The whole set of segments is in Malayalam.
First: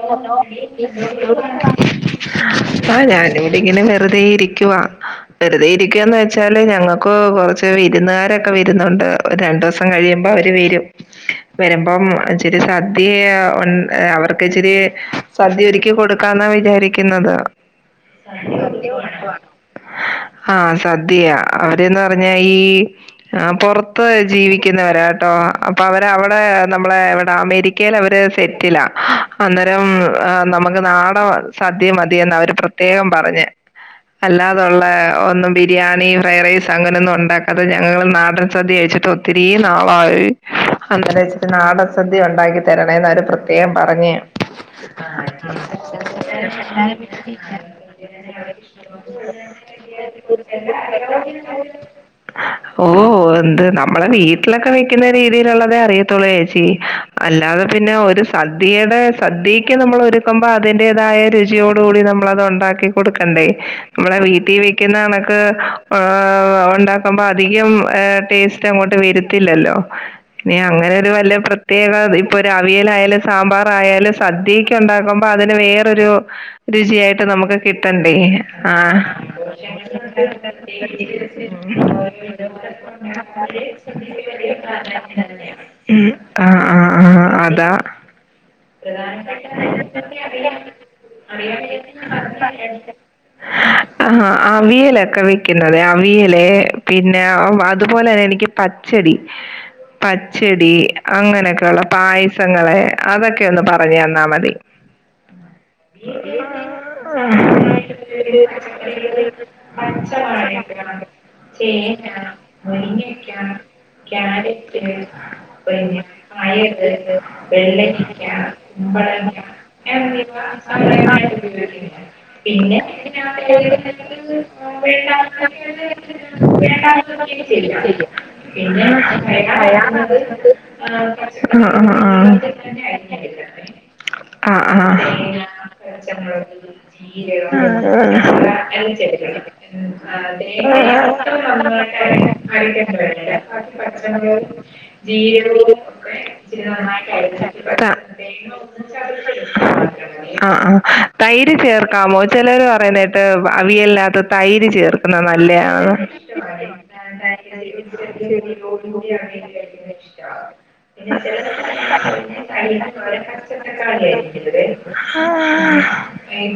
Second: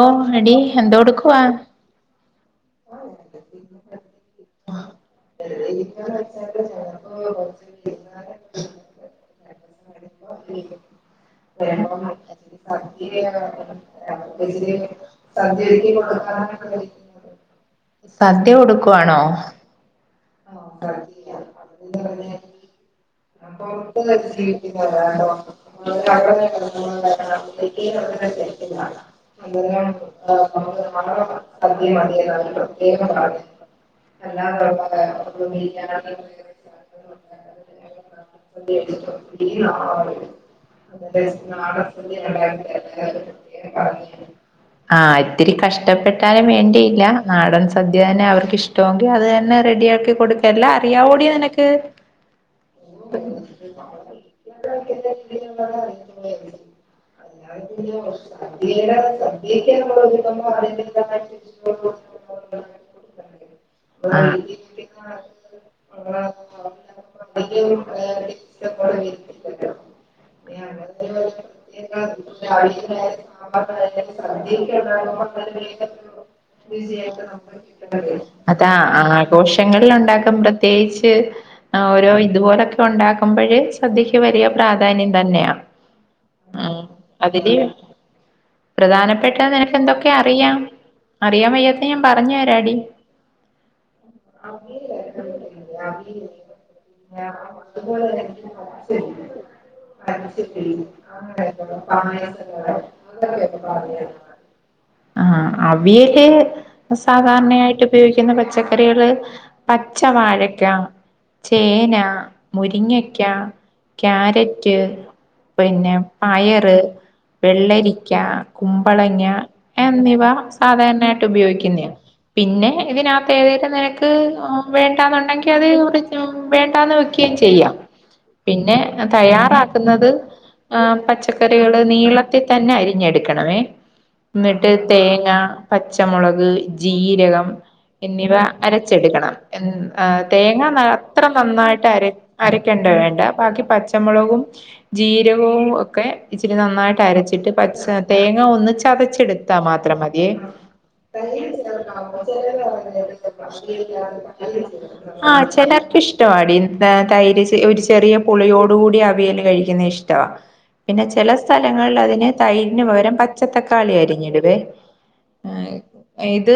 ഓ എടി എന്തോ എടുക്കുവാ ആ ഞാൻ ഇവിടെ ഇങ്ങനെ വെറുതെ ഇരിക്കുവാ വെറുതെ ഇരിക്കുവാന്ന് വെച്ചാൽ ഞങ്ങക്ക് കൊറച്ച് വിരുന്നുകാരൊക്കെ വരുന്നുണ്ട് രണ്ടു ദിവസം കഴിയുമ്പോ അവര് വരും വരുമ്പം ഇച്ചിരി സദ്യ ഉണ് അവർക്ക് ഇച്ചരി സദ്യ ഒരുക്കി കൊടുക്കാന്നാ വിചാരിക്കുന്നത് സദ്യ കൊടുക്കുവാണോ ആ സദ്യയാ അവര്ന്ന് പറഞ്ഞാ ഈ ആ പൊറത്ത് ജീവിക്കുന്നവരാട്ടോ അപ്പൊ അവര് അവടെ നമ്മളെ എവിടെ അമേരിക്കേൽ അവര് സെറ്റ് ത്തില്ല അന്നേരം നമുക്ക് നാടം സദ്യ മതിയെന്ന് അവര് പ്രത്യേകം പറഞ്ഞഞ് അല്ലാതുള്ള ഒന്നും ബിരിയാണി ഫ്രൈ റൈസ് അങ്ങനെ ഒന്നും ഉണ്ടാക്കാതെ ഞങ്ങൾ ഉം നാടൻ സദ്യ കഴിച്ചിട്ട് ഒത്തിരി നാളായി അന്നേരം വെച്ചിട്ട് നാടൻ സദ്യ ഉണ്ടാക്കി തരണേന്ന് അവര് പ്രതെ ആ ഇത്തിരി കഷ്ടപ്പെട്ടാലും വേണ്ടിയില്ല നാടൻ സദ്യ തന്നെ അവർക്ക് ഇഷ്ടമെങ്കിൽ അത് തന്നെ റെഡി ആക്കി കൊടുക്കല്ല അറിയവോടി നിനക്ക് ഓ എന്ത് നമ്മളെ വീട്ടിലൊക്കെ വെക്കുന്ന രീതിയിലുള്ളതേ അറിയതൊള്ളൂ ചേച്ചി അല്ലാതെ പിന്നെ ഒരു സദ്യയുടെ സദ്യക്ക് നമ്മൾ ഒരുക്കുമ്പോ അതിന്റേതായ രുചിയോടു കൂടി നമ്മളത് ഉണ്ടാക്കി കൊടുക്കണ്ടേ നമ്മളെ ആഹ് വീട്ടിൽ വെക്കുന്ന കണക്ക് ഓ ഉണ്ടാക്കുമ്പോ അധികം ടേസ്റ്റ് അങ്ങോട്ട് അധികം ടേസ്റ്റ് അങ്ങോട്ട്‌ വരത്തില്ലല്ലോ. ഇനി അങ്ങനെ ഒരു വല്യ പ്രത്യേക ഇപ്പൊരു അവിയലായാല സാമ്പാർ ആയാല് സദ്യക്ക് ഉണ്ടാക്കുമ്പോ അതിന് വേറൊരു രുചിയായിട്ട് നമുക്ക് കിട്ടണ്ടേ അതാ ആ ആഘോഷങ്ങളിൽ ഉണ്ടാക്കും പ്രത്യേകിച്ച് ഓരോ ഇതുപോലൊക്കെ ഉണ്ടാക്കുമ്പോഴേ സദ്യക്ക് വലിയ പ്രാധാന്യം തന്നെയാ ഉ ആഹ് ഉം ആഹ് ആഹ് അതില് അതാ പ്രധാനപ്പെട്ട നിനക്ക് എന്തൊക്കെ അറിയാം അറിയാൻ വയ്യാത്ത ഞാൻ പറഞ്ഞു തരാടി ആ അവിയലൊക്കെ വെക്കുന്നത് അവിയല് പിന്നെ അതുപോലെ തന്നെ പിന്നെ അതുപോലെ തന്നെ എനിക്ക് പച്ചടി പച്ചടി അങ്ങനെയൊക്കെയ ഉള്ള പായസങ്ങളെ ആഹ് അവിയല് സാധാരണയായിട്ട് ഉപയോഗിക്കുന്ന പച്ചക്കറികള് പച്ച വാഴക്ക ചേന മുരിങ്ങക്ക കാരറ്റ് ക്യാരറ്റ് പിന്നെ പയറ് വെള്ളരി വെള്ളരിക്ക കുമ്പളങ്ങ എന്നിവ സാധാരണയായിട്ട് മുരിങ്ങ ക്ക്യ കുമ്പളങ്ങ എന്നിവ സാധാരണയായിട്ടു ക്കാ ക്കാ ഉപയോഗിക്കുന്നയാ പിന്നെ ഇതിനകത്ത് ഏതേലും നിനക്ക് വേണ്ടന്നുണ്ടെങ്കിൽ അത് വേണ്ടാന്ന് വെക്കുകയും ചെയ്യാം പിന്നെ അ തയ്യാറാക്കുന്നത് ആഹ് ഞ്ഞെടുക്കണമേ ന്നിട്ട് ആ ആ ആ തേങ്ങ, പച്ചമുളക്, ജീരകം ആ എന്നിവ അരച്ചെടുക്കണം എന്ന് തേങ്ങ [unintelligible] ങ്ങ നന്നായിട്ട് അര അരക്കേണ്ട വേണ്ട ബാക്കി പച്ചമുളകും ജീരകവും ഒക്കെ ഇച്ചിരി നന്നായിട്ട് അരച്ചിട്ട് പച്ച തേങ്ങ ഒന്ന് ചതച്ചെടുത്താ മാത്രം മതിയേ ആഹ് ആഹ് തൈര് ചേർക്കാമോ? ചിലർ പറയുന്ന കേട്ട് അവിയലിനകത്തു തൈര് ചേർക്കുന്ന നല്ലതാണ് ഇഷ്ട്ടവാടി തൈര്. ഒരു ചെറിയ പുളിയോട് കൂടി അവിയൽ കഴിക്കുന്നത് ഇഷ്ടവാ പിന്നെ ചില സ്ഥലങ്ങളില് അതിന് തൈര് ഇത്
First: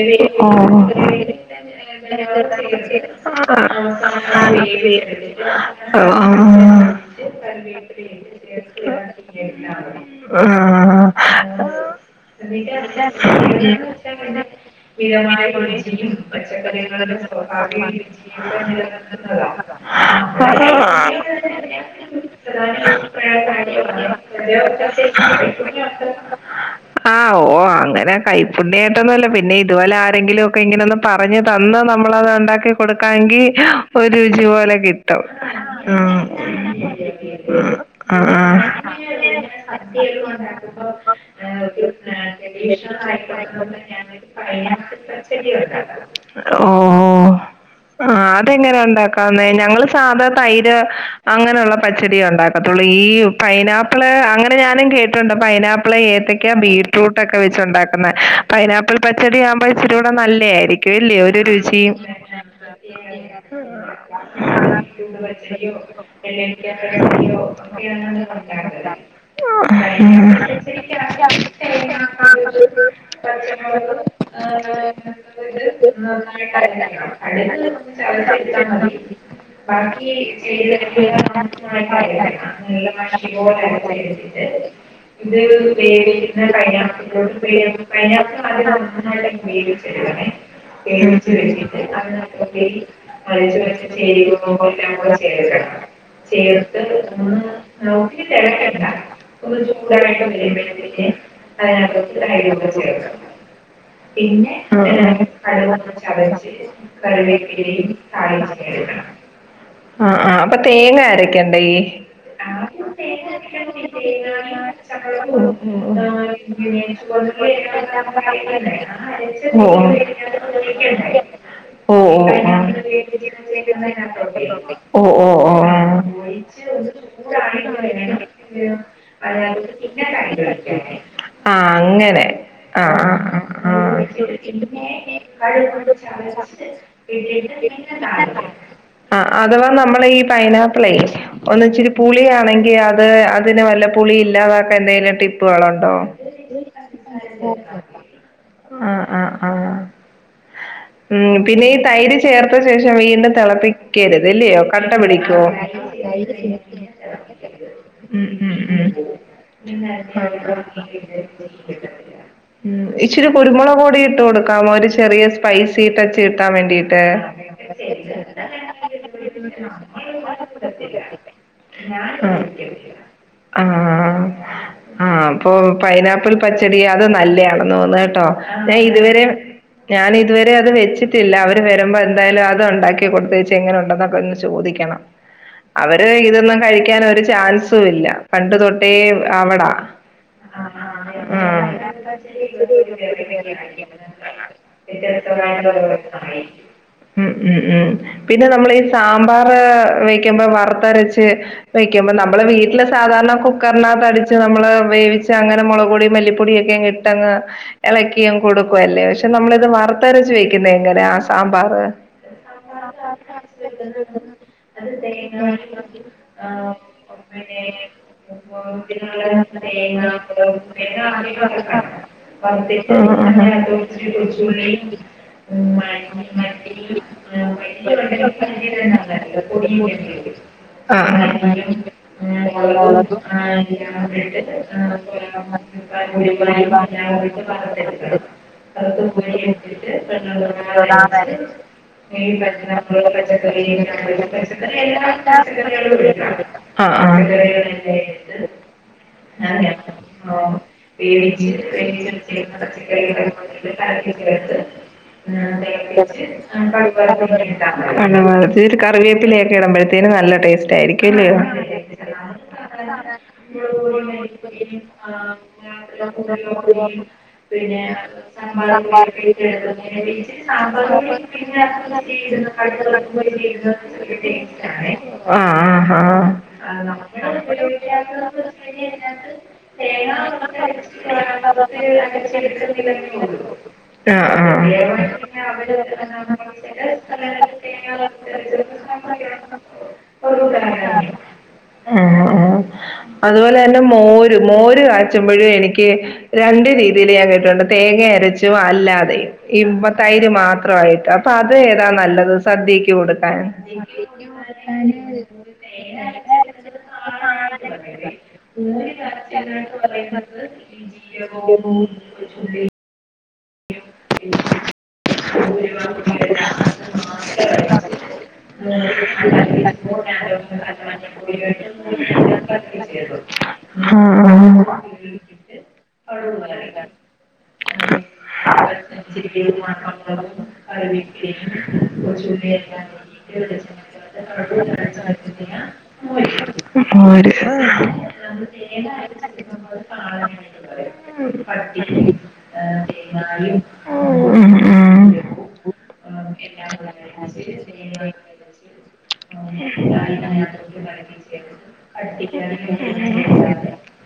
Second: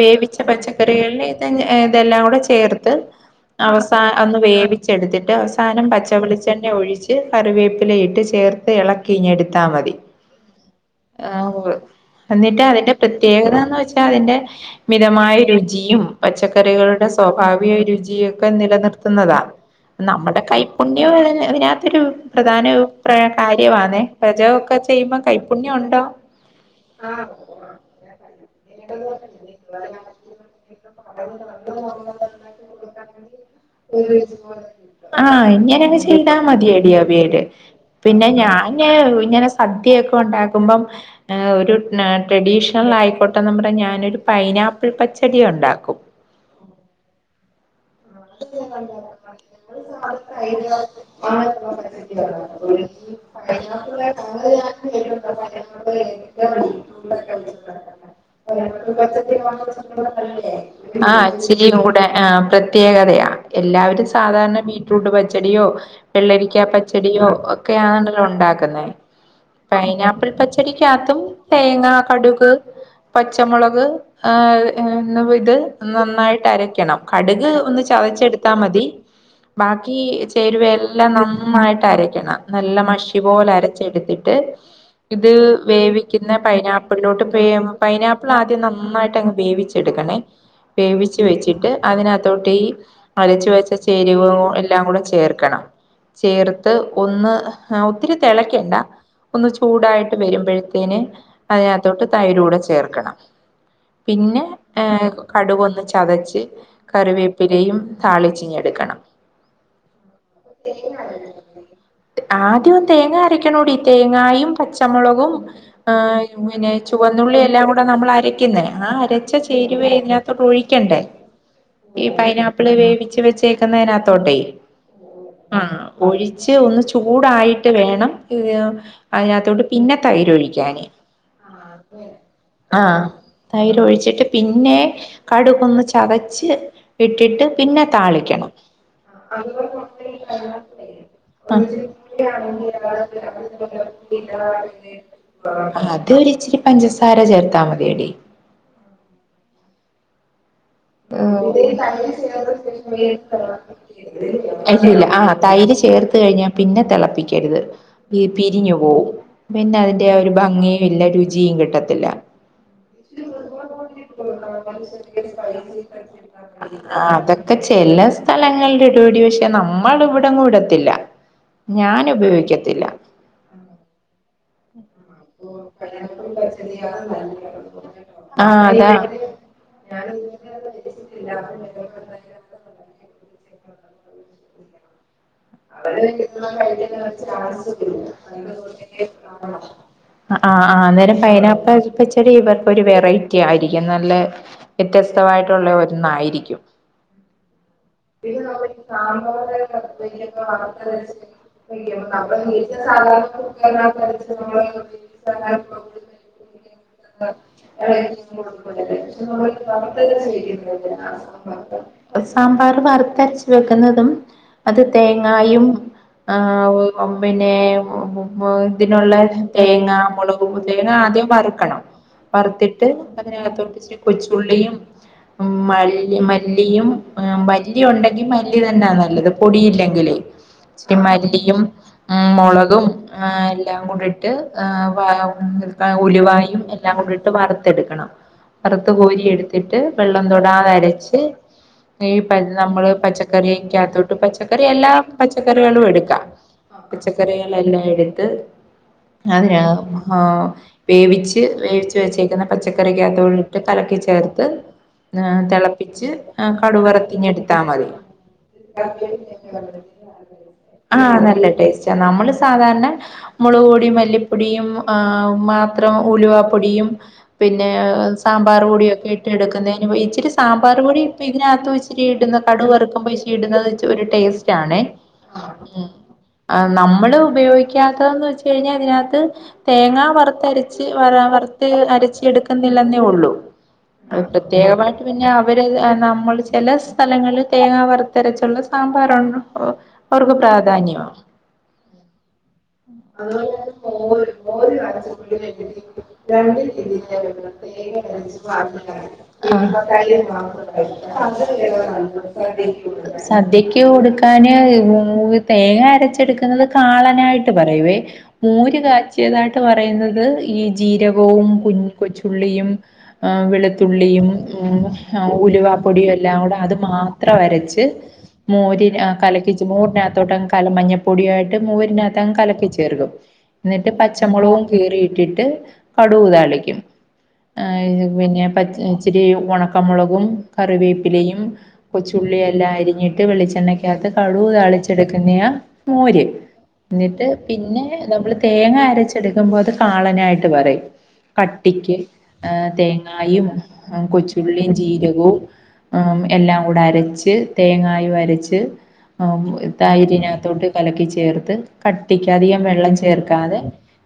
വേവിച്ച പച്ചക്കറികളിൽ ഇത് അവസാ ഒന്ന് വേവിച്ചെടുത്തിട്ട് അവസാനം പച്ചവെളിച്ചെണ്ണ ഒഴിച്ച് കറിവേപ്പില ഇട്ട് ചേർത്ത് എളക്കി ഇങ്ങടുത്താമതി [unintelligible] എന്നിട്ട് അതിന്റെ പ്രത്യേകതന്ന് വെച്ചാ അതിന്റെ മിതമായ രുചിയും പച്ചക്കറികളുടെ സ്വാഭാവിക രുചിയും ഒക്കെ നിലനിർത്തുന്നതാണ്. നമ്മുടെ കൈപുണ്യം അതിനകത്തൊരു പ്രധാന കാര്യാണ് പാചകോക്കെ ചെയ്യു ബോ ആ ഓ അങ്ങനെ കൈപ്പുണ്ണിായിട്ടൊന്നുംല്ല പിന്നെ ഇതുപോലെ ആരെങ്കിലും ഒക്കെ ഇങ്ങനെൊന്ന് പറഞ്ഞതന്ന് നമ്മളത് ഉണ്ടാക്കികൊടുക്കാമെങ്കിൽ ആ ഇങ്ങനെയങ് ഉം ചെയ്താ മതിയടി അവിയല്. ഉം പിന്നെ ഉം ഞാന് ഇങ്ങനെ സദ്യ ട്രഡീഷണൽ ആയിക്കോട്ടെന്നും പറഞ്ഞ് ഞാനൊരു പൈനാപ്പിൾ പച്ചടി ഉണ്ടാക്കും ഓ ഓ ആ അതെങ്ങനെ ഉണ്ടാക്കുന്നേ ഞങ്ങള് സാധാ തൈര് അങ്ങനെയുള്ള പച്ചടിയ ഉണ്ടാക്കത്തുള്ളൂ ഈ പൈനാപ്പിള് അങ്ങനെ ഞാനും കേട്ടിട്ടുണ്ട് പൈനപ്പിൾ, ഏത്തക്ക, ബീറ്റ്റൂട്ട് ഒക്കെ വെച്ചു ഉണ്ടാക്കുന്ന പൈനാപ്പിൾ പച്ചട ആവുമ്പോ ഇച്ചരി കൂടെ നല്ലേയാ യിരിക്കും ആ ഇല്ലേ ഒരു ഇച്ചിരിയും രുചിയും കൂടെ ആ പ്രത്യേകതയാ എല്ലാവരും സാധാരണ ബീറ്റ്റൂട്ട് പച്ചടിയോ വെള്ളരിക്കാ പച്ചടിയോ ഒക്കെയ ആണല്ലോ ഉണ്ടാക്കുന്നത് പൈനാപ്പിൾ പച്ചടിക്കകത്തും തേങ്ങ, കടുക്, പച്ചമുളക് ഏ ഇത് നന്നായിട്ട് അരക്കണം കടുക് ചതച്ചെടുത്താ മതി. ബാക്കി ചേരുവ എല്ലാം നന്നായിട്ട് അരക്കണം നല്ല മഷി പോലെ അരച്ചെടുത്തിട്ട് ഇത് വേവിക്കുന്ന പൈനാപ്പിളിലോട്ട് വേവ് പൈനാപ്പിൾ ആദ്യം നന്നായിട്ട് അങ്ങ് വേവിച്ചെടുക്കണേ വേവിച്ച് വെച്ചിട്ട് അതിനത്ത് തൊട്ട് ഈ അരച്ച് വെച്ച ചേരുകളെല്ലാം കൂടെ ചേർക്കണം ചേർത്ത് ഒന്ന് ഒത്തിരി തെളക്കണ്ട ഒന്ന് ചൂടായിട്ട് വരുമ്പഴത്തേന് അതിനാത്തോട്ട് തൈരൂടെ ചേർക്കണം പിന്നെ ഏ കടുകൊന്ന് ചതച്ച് കറിവേപ്പിലയും ആഹ് താളിച്ചിഞ്ഞെടുക്കണം ആഹ് അപ്പൊ തേങ്ങ അരയ്ക്കണ്ടേ? ആദ്യം തേങ്ങ അരക്കണോടി ങ്ങായും പച്ചമുളകും ഏഹ് പിന്നെ ചുവന്നുള്ളി എല്ലാം കൂടെ നമ്മൾ അരക്കുന്നെ ആ അരച്ച ചേരുവാ ഓ ഇതിനാത്തോട്ട് ഒഴിക്കണ്ടേ ഈ പൈനാപ്പിള് വേവിച്ച് ഓ വെച്ചേക്കുന്നതിനകത്തോട്ടെ ഓ ആഹ് ഒഴിച്ച് ഒന്ന് ഓ ചൂടായിട്ട് വേണം ഓ അതിനകത്തോട്ട് പിന്നെ ആഹ് തൈര് ഒഴിക്കാന് ആഹ് അങ്ങനെ തൈര് ആഹ് ഒഴിച്ചിട്ട് പിന്നെ ആഹ് കടുകൊന്ന് ചതച്ച് ആഹ് ഇട്ടിട്ട് പിന്നെ താളിക്കണം ആ അഥവാ നമ്മൾ ഈ പൈനാപ്പിളേ ഒന്നിച്ചിരി പൂളിയാണെങ്കിൽ അത് അ ടിപ്പുകളുണ്ടോ അതൊരിച്ചിരി പഞ്ചസാര ചേർത്താ മതിയെടി ആ ആ ആ ഉം പിന്നെ ഈ തൈര് ചേർത്ത ശേഷം വീണ്ടും തിളപ്പിക്കരുത് ഇല്ലയോ കട്ട അല്ലല്ല ആ പിടിക്കുവോ തൈര് ചേർത്ത് കഴിഞ്ഞാ പിന്നെ തിളപ്പിക്കരുത് ഈ പിരിഞ്ഞു പോവും പിന്നെ അതിന്റെ ആ ഒരു ഭംഗിയും ഇല്ല രുചിയും കിട്ടത്തില്ല ഇച്ചിരി കുരുമുളക് പൊടി ചേർക്കാമോ ഒരു ചെറിയ സ്‌പൈസി അതൊക്കെ ചെല സ്ഥലങ്ങളിൽ ഇടോടി പക്ഷെ നമ്മൾ ഇവിട കൂടത്തില്ല ഞാൻ ഉപയോഗിക്കത്തില്ല ആഹ് ആ ആഹ് അപ്പൊ പൈനാപ്പിൾ പച്ചടി അത് നല്ലയാണെന്ന് തോന്നുന്നു കേട്ടോ ആഹ് ഞാൻ അതാ ഇതുവരെ ഞാൻ ഇതുവരെ അത് വെച്ചിട്ടില്ല അവര് വരുമ്പോ എന്തായാലും അത് ഉണ്ടാക്കി കൊടുതേച്ച് എങ്ങനെ ഉണ്ടെന്നൊക്കെ ഒന്ന് ചോദിക്കണം അവര് ഇതൊന്നും കഴിക്കാൻ ഒരു ചാൻസ് പണ്ട് തൊട്ടേ അവ്ടാ ആഹ് ആഹ് അന്നേരം പൈനാപ്പിൾ പച്ചടി ഇവർക്കൊരു വെറൈറ്റി ആയിരിക്കും നല്ല വ്യത്യസ്തമായിട്ടുള്ള ഒന്നായിരിക്കും ഹ് ഹ് ഹും പിന്നെ നമ്മടെ ഈ സാമ്പാറ് വെക്ക് രച്ച് വയ്ക്കുമ്പോ നമ്മളെ വീ വീട്ടില് സാധാരണ കുക്കറിനകത്ത് അടിച്ച് നമ്മള് വേവിച്ചച്ച അങ്ങനെ മുളക് പൊടി മല്ലിപ്പൊടിയ ഒക്കെ ഇട്ടങ്ങ് ഇളക്കിയും കൊടുക്കുവല്ലേ പക്ഷെ നമ്മള ഇത് വറുത്തരച്ച് വെക്കുന്ന എങ്ങനെ ആ സാമ്പാർ സാമ്പാർ വറുത്തരച്ച് വെക്കുന്നതും അത് തേങ്ങായും ആ പി തേ പിന്ന ഇതിനുള്ള തേങ്ങ മുളക് തേങ്ങ ആദ്യം വറുക്കണം വറുത്തിട്ട് അതിനകത്തോട്ട് ഇച്ചരി കൊച്ചുള്ളിയും മ മല്ലിയും മല്ലി ഉണ്ടെങ്കിൽ മല്ലി തന്നാ നല്ലത് പൊടിയില്ലങ്കി ങ്കിലെ മല്ലിയും ഊം മുളകും എല്ലാം കൂടിട്ട് ഇട്ടിട്ട് വാ ഉലുവായും എല്ലാം കൊണ്ടട്ട് വറുത്തെടുക്കണം വറുത്ത് കോരി എടുത്തിട്ട് വെള്ളം തൊടാതരച്ച് ഈ പ നമ്മള് പച്ചക്കറിയിക്കകത്തോട്ട് പച്ച പച്ചക്കറിയെല്ലാ പച്ചക്കറികളു യെടുക്കാം പച്ചക്കറികളെല്ലാം എടുത്ത് അതിന ആഹ് വേവിച്ച് വേവിച്ച് വെച്ചേക്കുന്ന പച്ചക്കറിക്കകത്തോട്ട് കലക്കി ചേർത്ത് ആഹ് തിളപ്പിച്ച് കടുവറത്തിഞ്ഞെടുത്താൽ മതി കറിവേപ്പില ഇള മ്പഴത്തേന് നല്ല ടേസ്റ്റ് ആഹ് ആയിരിക്കുംല്ലോ നല്ല ടേസ്റ്റാ നമ്മള് സാധാരണ മുളക് പൊടിയ മല്ലിപ്പൊടിയും ആ മാത്രം ഉലുവപ്പൊടിയും പിന്നെ സാമ്പാർ പൊടിയൊക്കെ ഇട്ട് എടുക്കുന്നതിന് നമ്മൾ സാധരണ മുളകുപൊടി മല്ലിപൊടി യും മാത്രം ഉലുവപൊടിയുംപിന്നെ സാമ്പാർ പൊടിയുമൊക്കെ ഇട്ടെടുക്കുന്ന തിന് ഇച്ചിരി സാമ്പാർ പൊടി ഇതിനകത്ത് ഇച്ചിരി ഇടുന്ന കടു വറുക്കുമ്പോ ഇച്ചരി ഇടുന്നത് ഒരു ടേസ്റ്റ് ആഹ ആ് ആഹ നമ്മള് ഉപയോഗിക്കാത്തന്ന് വച്ച കഴിഞ്ഞാൽ അതിനകത്ത് തേങ്ങ വറുത്തരച്ച് വറുത്ത് അരച്ച എടുക്കുന്നില്ലെന്നേ ഉള്ളൂ ആ പ്രത്യേകമായിട്ട് ആ പിന്നെ നമ്മൾ ചില സ്ഥലങ്ങളിൽ തേങ്ങാ വറുത്തരച്ചുള്ള സാമ്പാറുണ്ട് ഓ അവർക്ക് പ്രാധാന്യമാ ഉ അതുപോലെ തന്നെ മോര് മോര് കാച്ചുമ്പോഴും എനിക്ക് രണ്ട രീതിയിൽ ങ് ഹഅത് പോലെ തന്നമോരും മോര് കാച്ചുമ്പോഴും എനിക്ക് രണ്ടു രീതിയിൽ തേങ്ങ രച്ചും അല്ലാതെയും ഞാൻ കേട്ടിട്ടുണ്ട് തേങ്ങ അരച്ചും അല്ലാതെ യും തൈര് മാത്രമായിട്ട് അപ്പൊ അത് ഏതാ നല്ലത് സദ്യക്ക് കൊടുക്കാൻ ക തേങ്ങ യും തേങ്ങ അരച്ചെടുക്ക ഞങ്ങൾ കാളനായിട്ട് പറയവേ മോര് കാച്ചിയതായിട്ട് പറയുന്നത് ഈ ജീരകവും കുഞ് കൊച്ചുള്ളിയും ആ വെളുത്തുള്ളിയും ഉലുവപ്പൊടിയും എല്ലാം കൂടെ അത് മാത്രം വരച്ച് മോരി കലക്കിച്ച് മോരിനാത്തോട്ട് അങ്ങ് കല മഞ്ഞപ്പൊടിയായിട്ട് മോരിനാത്തോട്ട് കലക്കി ചേർക്കും എന്നിട്ട് ആ പച്ചമുളകവും ആ കീറിയിട്ടിട്ട് കടുവ് താളിക്കും അ ഇ പിന്നെ പച്ച് ഇച്ചിരി ഒണക്കമുളകും, കറിവേപ്പിലയും, കൊച്ചുള്ളിയും, എല്ലാം അരിഞ്ഞിട്ട് വെളിച്ചെണ്ണക്ക അതിനാത്ത് കടു താളിച്ചെടുക്കുന്നയാ മോര് എന്നിട്ട് മോര് പിന്നെ നമ്മൾ തേങ്ങ അരച്ചെടുക്കുമ്പോ അത് കാളനായിട്ട് പറയും കട്ടിക്ക് ആഹ് തേങ്ങാ ങ്ങായും ഉം കൊച്ചുള്ളിയും ഉം ജീരകവും ആം എല്ലാം കൂടെ അരച്ച് തേങ്ങായും അരച്ച് ആ തൈരിനകത്തോട്ട് കലക്കി ചേർത്ത് കട്ടിക്ക് അധികം വെള്ളം ചേർക്കാതെ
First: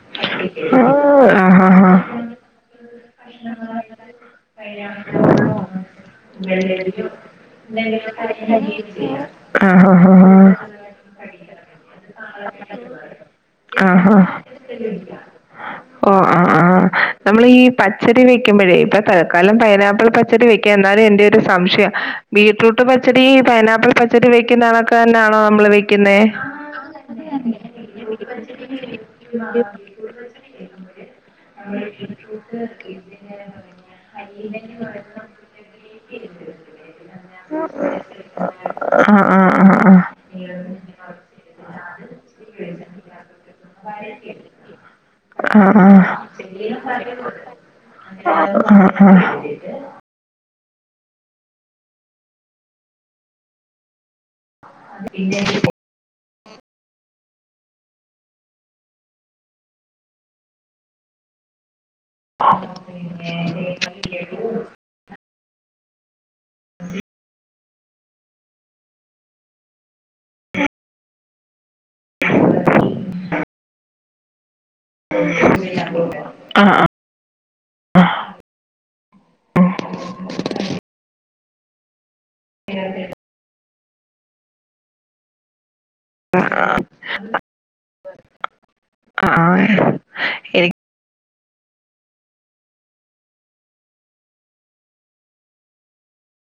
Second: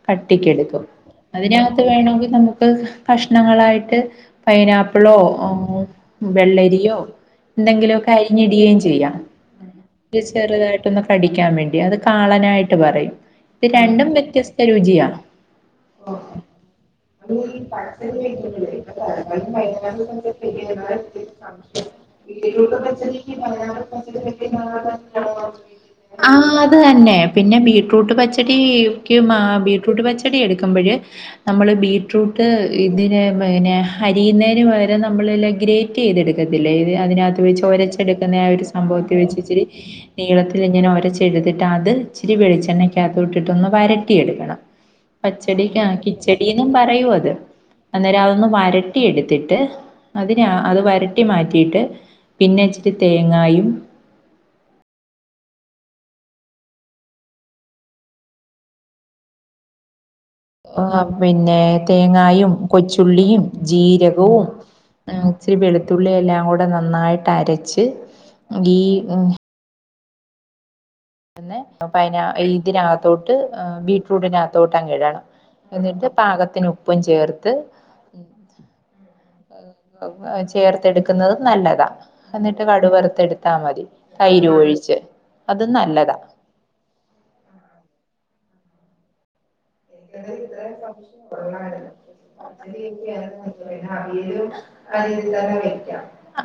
കട്ടിക്കെടുക്കും ആ ആ അതിനകത്ത് ആ ആ. വേണമെങ്കി നമുക്ക് കഷ്ണങ്ങളായിട്ട് പൈനാപ്പിളോ ഏഹ് വെള്ളരിയോ എന്തെങ്കിലൊക്കെ അരിഞ്ഞിടയും ചെയ്യാം. ആഹ് അത് ആഹ് ചെറുതായിട്ടൊന്ന് കടിക്കാൻ വേണ്ടി അത് കാളനായിട്ട് പറയും ഇത് രണ്ടും ആഹ് ആഹ് ആഹ് വ്യത്യസ്ത രുചിയാ. ഓഹ് ആഹ് ആഹ് നമ്മള് ഈ പച്ചടി വെക്കുമ്പഴേ ഇപ്പൊ തൽക്കാലം പൈനാപ്പിൾ പച്ചടി വെക്കാം, എന്നാലും എന്റെ ഒരു സംശയം, ബീട്രൂട്ട് പച്ചടി പൈനാപ്പിൾ പച്ചടി വെക് ആ അത് തന്നെ പിന്നെ ബീട്രൂട്ട് പച്ചടി ക്ക് ബീട്രൂട്ട് പച്ചടി എടുക്കുമ്പഴ് നമ്മള് ബീട്രൂട്ട് ഇതിനെ പിന്നെ അരിയുന്നേന് പകരം നമ്മളെല്ലാം ഗ്രേറ്റ് ചെയ്തെടുക്കത്തില്ലേ അതിനാത്ത് വെച്ച് ഒരച്ചെടുക്കുന്നേ ആ ഒരു സംഭവ ആഹ് ഇച്ചിരി ഇച്ചിരി ആഹ് ആഹ് നീളത്തിലിങ്ങനെ ഒരച്ചെടുത്തിട്ട് അത് ഇച്ചിരി വെളിച്ചെണ്ണക്കകത്തോട്ട് ഇട്ട് വരട്ടിയെടുക്കണം, ആഹ് പച്ചടിക്ക് ആണ് ആഹ് കിച്ചടി എന്നും പറയും അത്, അന്നേരം അതൊന്ന് വഴ ആഹ് ആഹ് ട്ടി ആഹ് എടുത്തിട്ട് അതിനാ അത് വരട്ടി മാറ്റിയിട്ട് പിന്നെ ഇച്ചിരി തേങ്ങായും [unintelligible] ആഹ് പിന്നെ തേങ്ങായും കൊച്ചുള്ളിയും ജീരകവും ഏഹ് ഇച്ചിരി വെളുത്തുള്ളി എല്ലാം കൂടെ നന്നായിട്ട് അരച്ച് ട്ട് ഗീ ഏഹ് പിന്നെ പിന്നെ ഇതിനകത്തോട്ട് ഏഹ് ബീട്രൂട്ടിനകത്തോട്ട് അങ്ങ് ഇടണം, എന്നിട്ട് പാകത്തിന് ആഹ് ഉപ്പും ചേർത്ത് ആഹ് ഏഹ് ചേർത്തെടുക്കുന്നത് നല്ലത എന്നിട്ട് കടു വറത്തെ എടുത്താ മതി തൈര് ഒഴിച്ച് അത് നല്ല ആഹ് ആഹ്‌ [inaudible] [inaudible] ആഹ് എനിക്ക്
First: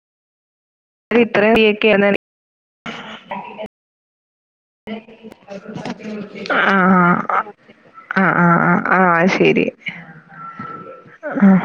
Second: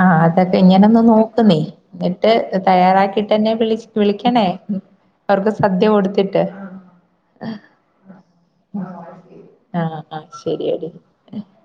ആഹ് അത ഇങ്ങനെന്ന് നോക്കു നീ ഇത്രയും ന്നിട്ട് തയ്യാറാക്കിട്ടെന്നെ വിളി വിളിക്കണേ അവർക്ക് സദ്യ കൊടുത്തിട്ട് ആഹ് ആഹ് ആഹ് ആഹ് ആഹ് ശരി ആഹ് ആഹ് ശരിയടീ ആഹ്